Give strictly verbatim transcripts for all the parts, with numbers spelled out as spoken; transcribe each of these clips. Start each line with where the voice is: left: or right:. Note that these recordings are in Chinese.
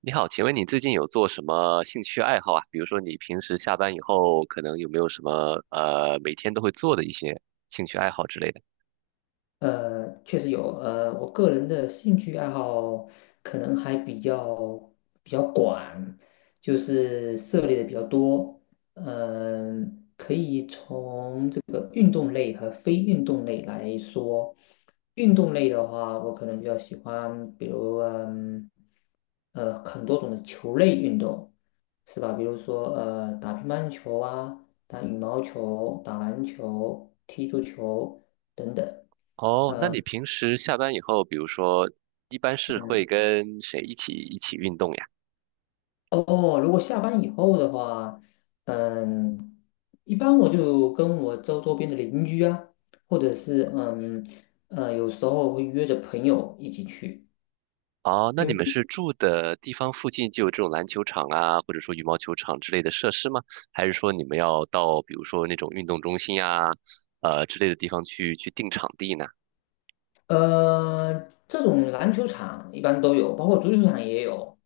right: 你好，请问你最近有做什么兴趣爱好啊？比如说你平时下班以后，可能有没有什么呃每天都会做的一些兴趣爱好之类的？
left: 呃，确实有，呃，我个人的兴趣爱好可能还比较比较广，就是涉猎的比较多。嗯、从这个运动类和非运动类来说，运动类的话，我可能比较喜欢，比如嗯，呃，很多种的球类运动，是吧？比如说呃，打乒乓球啊，打羽毛球，打篮球，踢足球等等。
right: 哦，那你平时下班以后，比如说一般是会
left: 嗯。
right: 跟谁一起一起运动呀？
left: 哦，如果下班以后的话，嗯，一般我就跟我周周边的邻居啊，或者是嗯呃，有时候会约着朋友一起去，
right: 哦，那
left: 因
right: 你们
left: 为
right: 是住的地方附近就有这种篮球场啊，或者说羽毛球场之类的设施吗？还是说你们要到比如说那种运动中心呀，呃之类的地方去去定场地呢？
left: 呃，这种篮球场一般都有，包括足球场也有。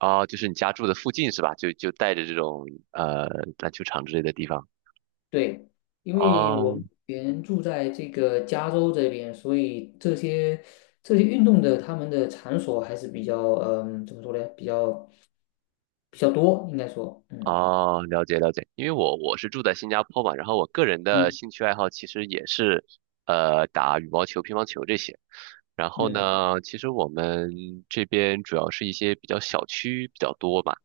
right: 哦，就是你家住的附近是吧？就就带着这种呃篮球场之类的地方。
left: 对，因为
right: 啊
left: 我目
right: 哦
left: 前住在这个加州这边，所以这些这些运动的他们的场所还是比较嗯，怎么说呢？比较比较多，应该说。嗯
right: 哦，了解了解。因为我我是住在新加坡嘛，然后我个人的
left: 嗯
right: 兴趣爱好其实也是呃打羽毛球、乒乓球这些。然后
left: 嗯。
right: 呢，其实我们这边主要是一些比较小区比较多嘛，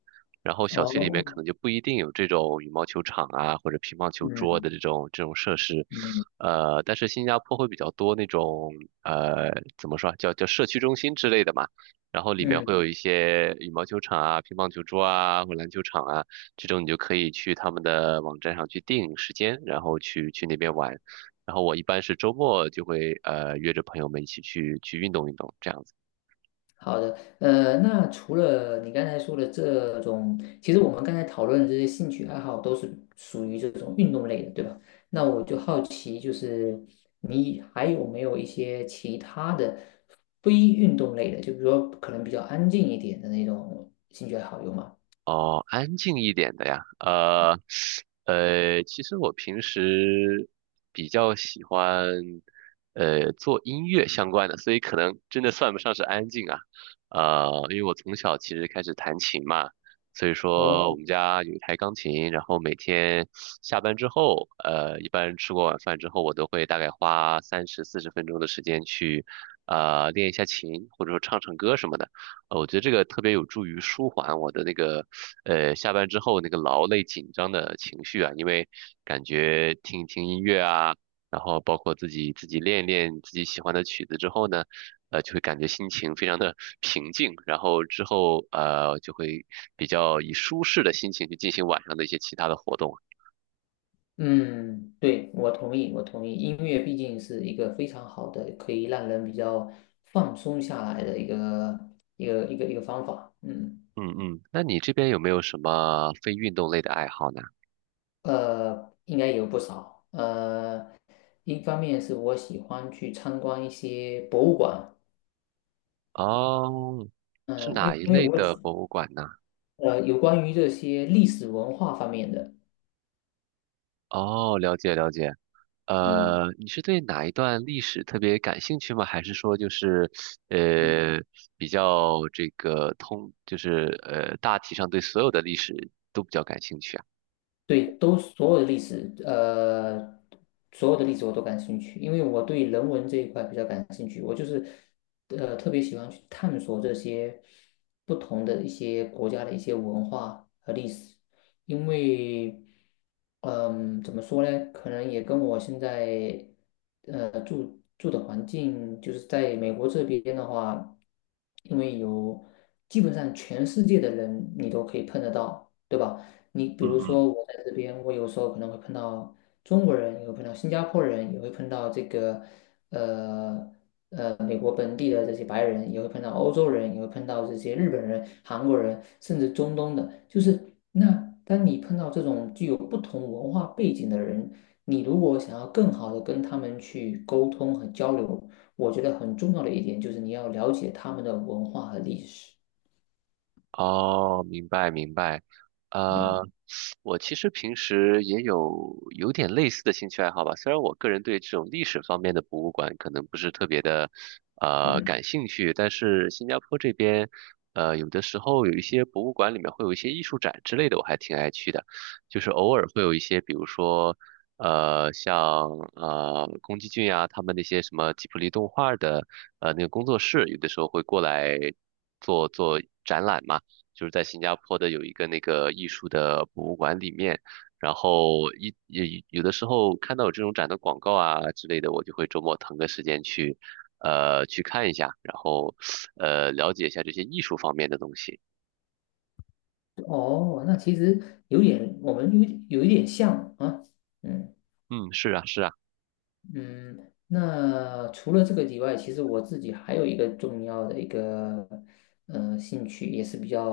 right: 然后小区里面可
left: 哦。
right: 能就不一定有这种羽毛球场啊或者乒乓球桌
left: 嗯
right: 的这种这种设施，
left: 嗯
right: 呃，但是新加坡会比较多那种呃怎么说啊叫叫社区中心之类的嘛，然后里面会
left: 嗯。
right: 有一些羽毛球场啊、乒乓球桌啊或篮球场啊，这种你就可以去他们的网站上去定时间，然后去去那边玩。然后我一般是周末就会呃约着朋友们一起去去运动运动这样子。
left: 好的。呃，那除了你刚才说的这种，其实我们刚才讨论的这些兴趣爱好都是属于这种运动类的，对吧？那我就好奇，就是你还有没有一些其他的非运动类的，就比如说可能比较安静一点的那种兴趣爱好，有吗？
right: 哦，安静一点的呀，呃，呃，其实我平时比较喜欢，呃，做音乐相关的，所以可能真的算不上是安静啊，呃，因为我从小其实开始弹琴嘛，所以
left: 哦。
right: 说我们家有一台钢琴，然后每天下班之后，呃，一般吃过晚饭之后，我都会大概花三十四十分钟的时间去，呃，练一下琴，或者说唱唱歌什么的。呃，我觉得这个特别有助于舒缓我的那个呃，下班之后那个劳累紧张的情绪啊，因为感觉听一听音乐啊，然后包括自己自己练一练自己喜欢的曲子之后呢，呃，就会感觉心情非常的平静，然后之后呃就会比较以舒适的心情去进行晚上的一些其他的活动。
left: 嗯，对，我同意，我同意。音乐毕竟是一个非常好的，可以让人比较放松下来的一个一个一个一个方法。嗯，
right: 嗯嗯，那你这边有没有什么非运动类的爱好呢？
left: 呃，应该有不少。呃，一方面是我喜欢去参观一些博物馆，
right: 哦，是
left: 嗯、
right: 哪
left: 因
right: 一类
left: 为我
right: 的
left: 喜
right: 博物馆呢？
left: 呃有关于这些历史文化方面的。
right: 哦，了解了解。
left: 嗯
right: 呃，你是对哪一段历史特别感兴趣吗？还是说就是，
left: 嗯。
right: 呃，比较这个通，就是呃，大体上对所有的历史都比较感兴趣啊？
left: 对，都所有的历史，呃，所有的历史我都感兴趣，因为我对人文这一块比较感兴趣。我就是，呃，特别喜欢去探索这些不同的一些国家的一些文化和历史。因为，嗯、怎么说呢？可能也跟我现在，呃，住住的环境，就是在美国这边的话，因为有基本上全世界的人你都可以碰得到。对吧？你比如说，我在这边，我有时候可能会碰到中国人，也会碰到新加坡人，也会碰到这个呃呃美国本地的这些白人，也会碰到欧洲人，也会碰到这些日本人、韩国人，甚至中东的。就是那当你碰到这种具有不同文化背景的人，你如果想要更好的跟他们去沟通和交流，我觉得很重要的一点就是你要了解他们的文化和历史。
right: 哦，明白明白，呃，
left: 嗯
right: 我其实平时也有有点类似的兴趣爱好吧，虽然我个人对这种历史方面的博物馆可能不是特别的呃
left: 嗯。
right: 感兴趣，但是新加坡这边呃有的时候有一些博物馆里面会有一些艺术展之类的，我还挺爱去的，就是偶尔会有一些，比如说呃像呃宫崎骏啊他们那些什么吉卜力动画的呃那个工作室，有的时候会过来做做展览嘛。就是在新加坡的有一个那个艺术的博物馆里面，然后一也有的时候看到有这种展的广告啊之类的，我就会周末腾个时间去，呃，去看一下，然后呃了解一下这些艺术方面的东西。
left: 哦，那其实有点，我们有有一点像啊。嗯
right: 嗯，是啊，是啊。
left: 嗯，那除了这个以外，其实我自己还有一个重要的一个呃兴趣，也是比较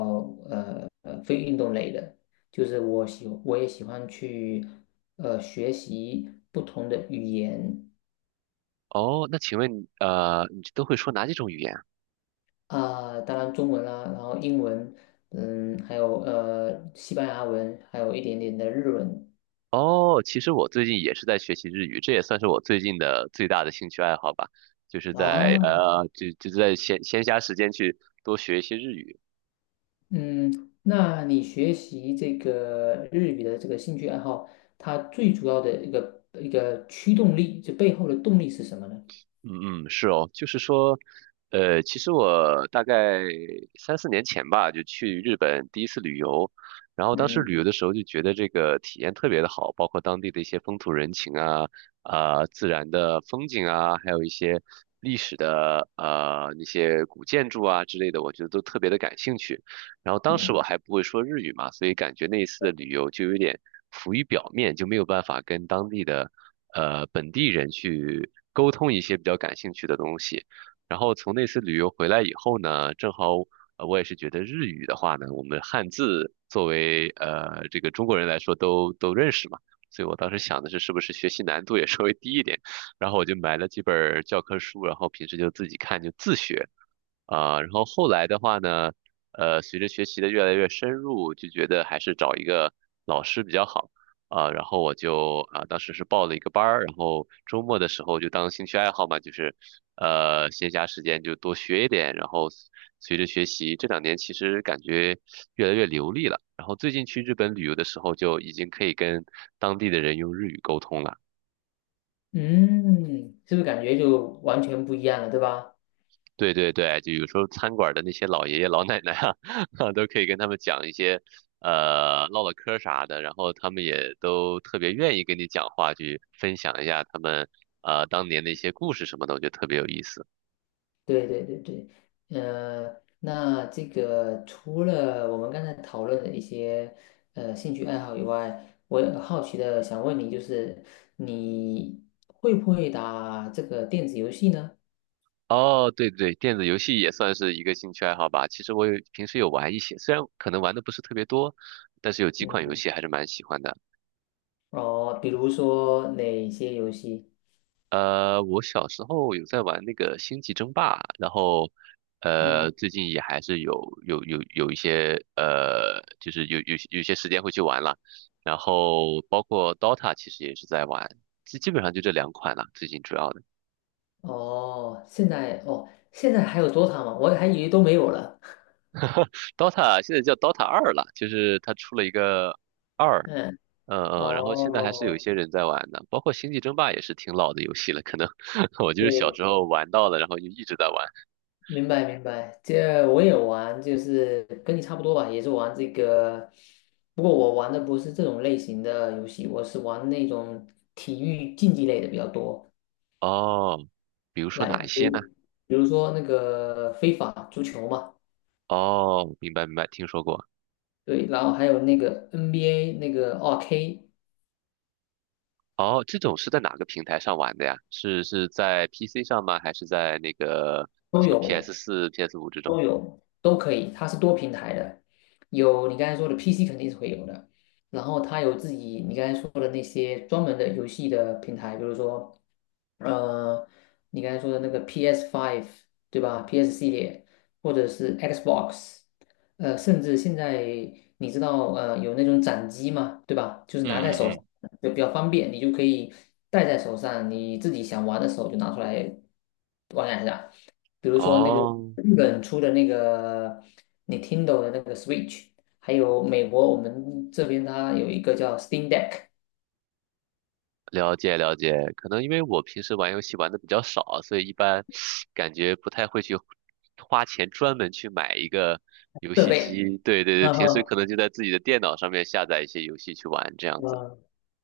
left: 呃呃非运动类的，就是我喜我也喜欢去呃学习不同的语言。
right: 哦，那请问呃，你都会说哪几种语言啊？
left: 啊，当然中文啦，然后英文，嗯，还有呃西班牙文，还有一点点的日文。
right: 哦，其实我最近也是在学习日语，这也算是我最近的最大的兴趣爱好吧，就是在
left: 啊。
right: 呃，就就在闲闲暇时间去多学一些日语。
left: 嗯，那你学习这个日语的这个兴趣爱好，它最主要的一个一个驱动力，就背后的动力是什么呢？
right: 嗯嗯，是哦，就是说，呃，其实我大概三四年前吧，就去日本第一次旅游，然后当时
left: 嗯
right: 旅游的时候就觉得这个体验特别的好，包括当地的一些风土人情啊、啊、自然的风景啊，还有一些历史的呃那些古建筑啊之类的，我觉得都特别的感兴趣。然后当时
left: 嗯。
right: 我还不会说日语嘛，所以感觉那一次的旅游就有点浮于表面，就没有办法跟当地的呃本地人去沟通一些比较感兴趣的东西。然后从那次旅游回来以后呢，正好呃我也是觉得日语的话呢，我们汉字作为呃这个中国人来说都都认识嘛，所以我当时想的是是不是学习难度也稍微低一点，然后我就买了几本儿教科书，然后平时就自己看就自学。啊、然后后来的话呢，呃，随着学习的越来越深入，就觉得还是找一个老师比较好啊。然后我就啊，当时是报了一个班儿，然后周末的时候就当兴趣爱好嘛，就是呃，闲暇时间就多学一点。然后随着学习，这两年其实感觉越来越流利了。然后最近去日本旅游的时候，就已经可以跟当地的人用日语沟通了。
left: 嗯，是不是感觉就完全不一样了，对吧？
right: 对对对，就有时候餐馆的那些老爷爷老奶奶啊，都可以跟他们讲一些，呃，唠唠嗑儿啥的，然后他们也都特别愿意跟你讲话，去分享一下他们呃当年的一些故事什么的，我觉得特别有意思。
left: 对对对对。呃，那这个除了我们刚才讨论的一些呃兴趣爱好以外，我也好奇的想问你，就是你会不会打这个电子游戏呢？
right: 哦，对对对，电子游戏也算是一个兴趣爱好吧。其实我有平时有玩一些，虽然可能玩的不是特别多，但是有几款游
left: 嗯。
right: 戏还是蛮喜欢的。
left: 哦，比如说哪些游戏？
right: 呃，我小时候有在玩那个《星际争霸》，然后，呃，
left: 嗯。
right: 最近也还是有有有有一些呃，就是有有有些时间会去玩了，然后包括 Dota 其实也是在玩，基基本上就这两款了，最近主要的。
left: 哦，现在哦，现在还有 D O T A 吗？我还以为都没有了。
right: Dota 现在叫 Dota 二了，就是它出了一个二，
left: 嗯。
right: 嗯嗯，然后现在还是有一
left: 哦，
right: 些人在玩的，包括《星际争霸》也是挺老的游戏了，可能 我就是小
left: 对，
right: 时候玩到了，然后就一直在玩。
left: 明白明白。这我也玩，就是跟你差不多吧，也是玩这个。不过我玩的不是这种类型的游戏，我是玩那种体育竞技类的比较多。
right: 哦，比如说
left: 来，
right: 哪一
left: 比
right: 些
left: 如
right: 呢？
left: 比如说那个非法足球嘛。
right: 哦，明白明白，听说过。
left: 对，然后还有那个 N B A 那个二 k
right: 哦，这种是在哪个平台上玩的呀？是是在 P C 上吗？还是在那个
left: 都
right: 像
left: 有。
right: P S 四、P S 五 这种？
left: 都有，都可以，它是多平台的，有你刚才说的 P C 肯定是会有的，然后它有自己你刚才说的那些专门的游戏的平台，比如说呃，你刚才说的那个 P S five 对吧？P S 系列或者是 Xbox，呃，甚至现在你知道呃有那种掌机嘛，对吧？就是拿在手上就比较方便，你就可以戴在手上，你自己想玩的时候就拿出来，比如说那个
right: 哦，
left: 日本出的那个 Nintendo 的那个 Switch，还有美国我们这边它有一个叫 Steam Deck
right: 了解了解。可能因为我平时玩游戏玩的比较少，所以一般感觉不太会去花钱专门去买一个游
left: 设
right: 戏机。
left: 备。
right: 对对对，
left: 嗯
right: 平时
left: 哼。
right: 可能就在自己的电脑上面下载一些游戏去玩这样子。
left: 嗯，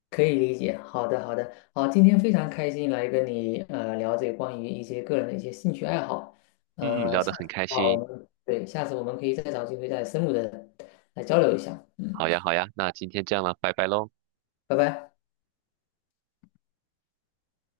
left: 可以理解。好的，好的，好，今天非常开心来跟你呃了解关于一些个人的一些兴趣爱好。
right: 嗯嗯，
left: 呃，
right: 聊得
left: 下次
right: 很
left: 的
right: 开
left: 话我
right: 心。
left: 们对下次我们可以再找机会再深入的来交流一下。嗯。
right: 好呀好呀，那今天这样了，拜拜喽。
left: 拜拜。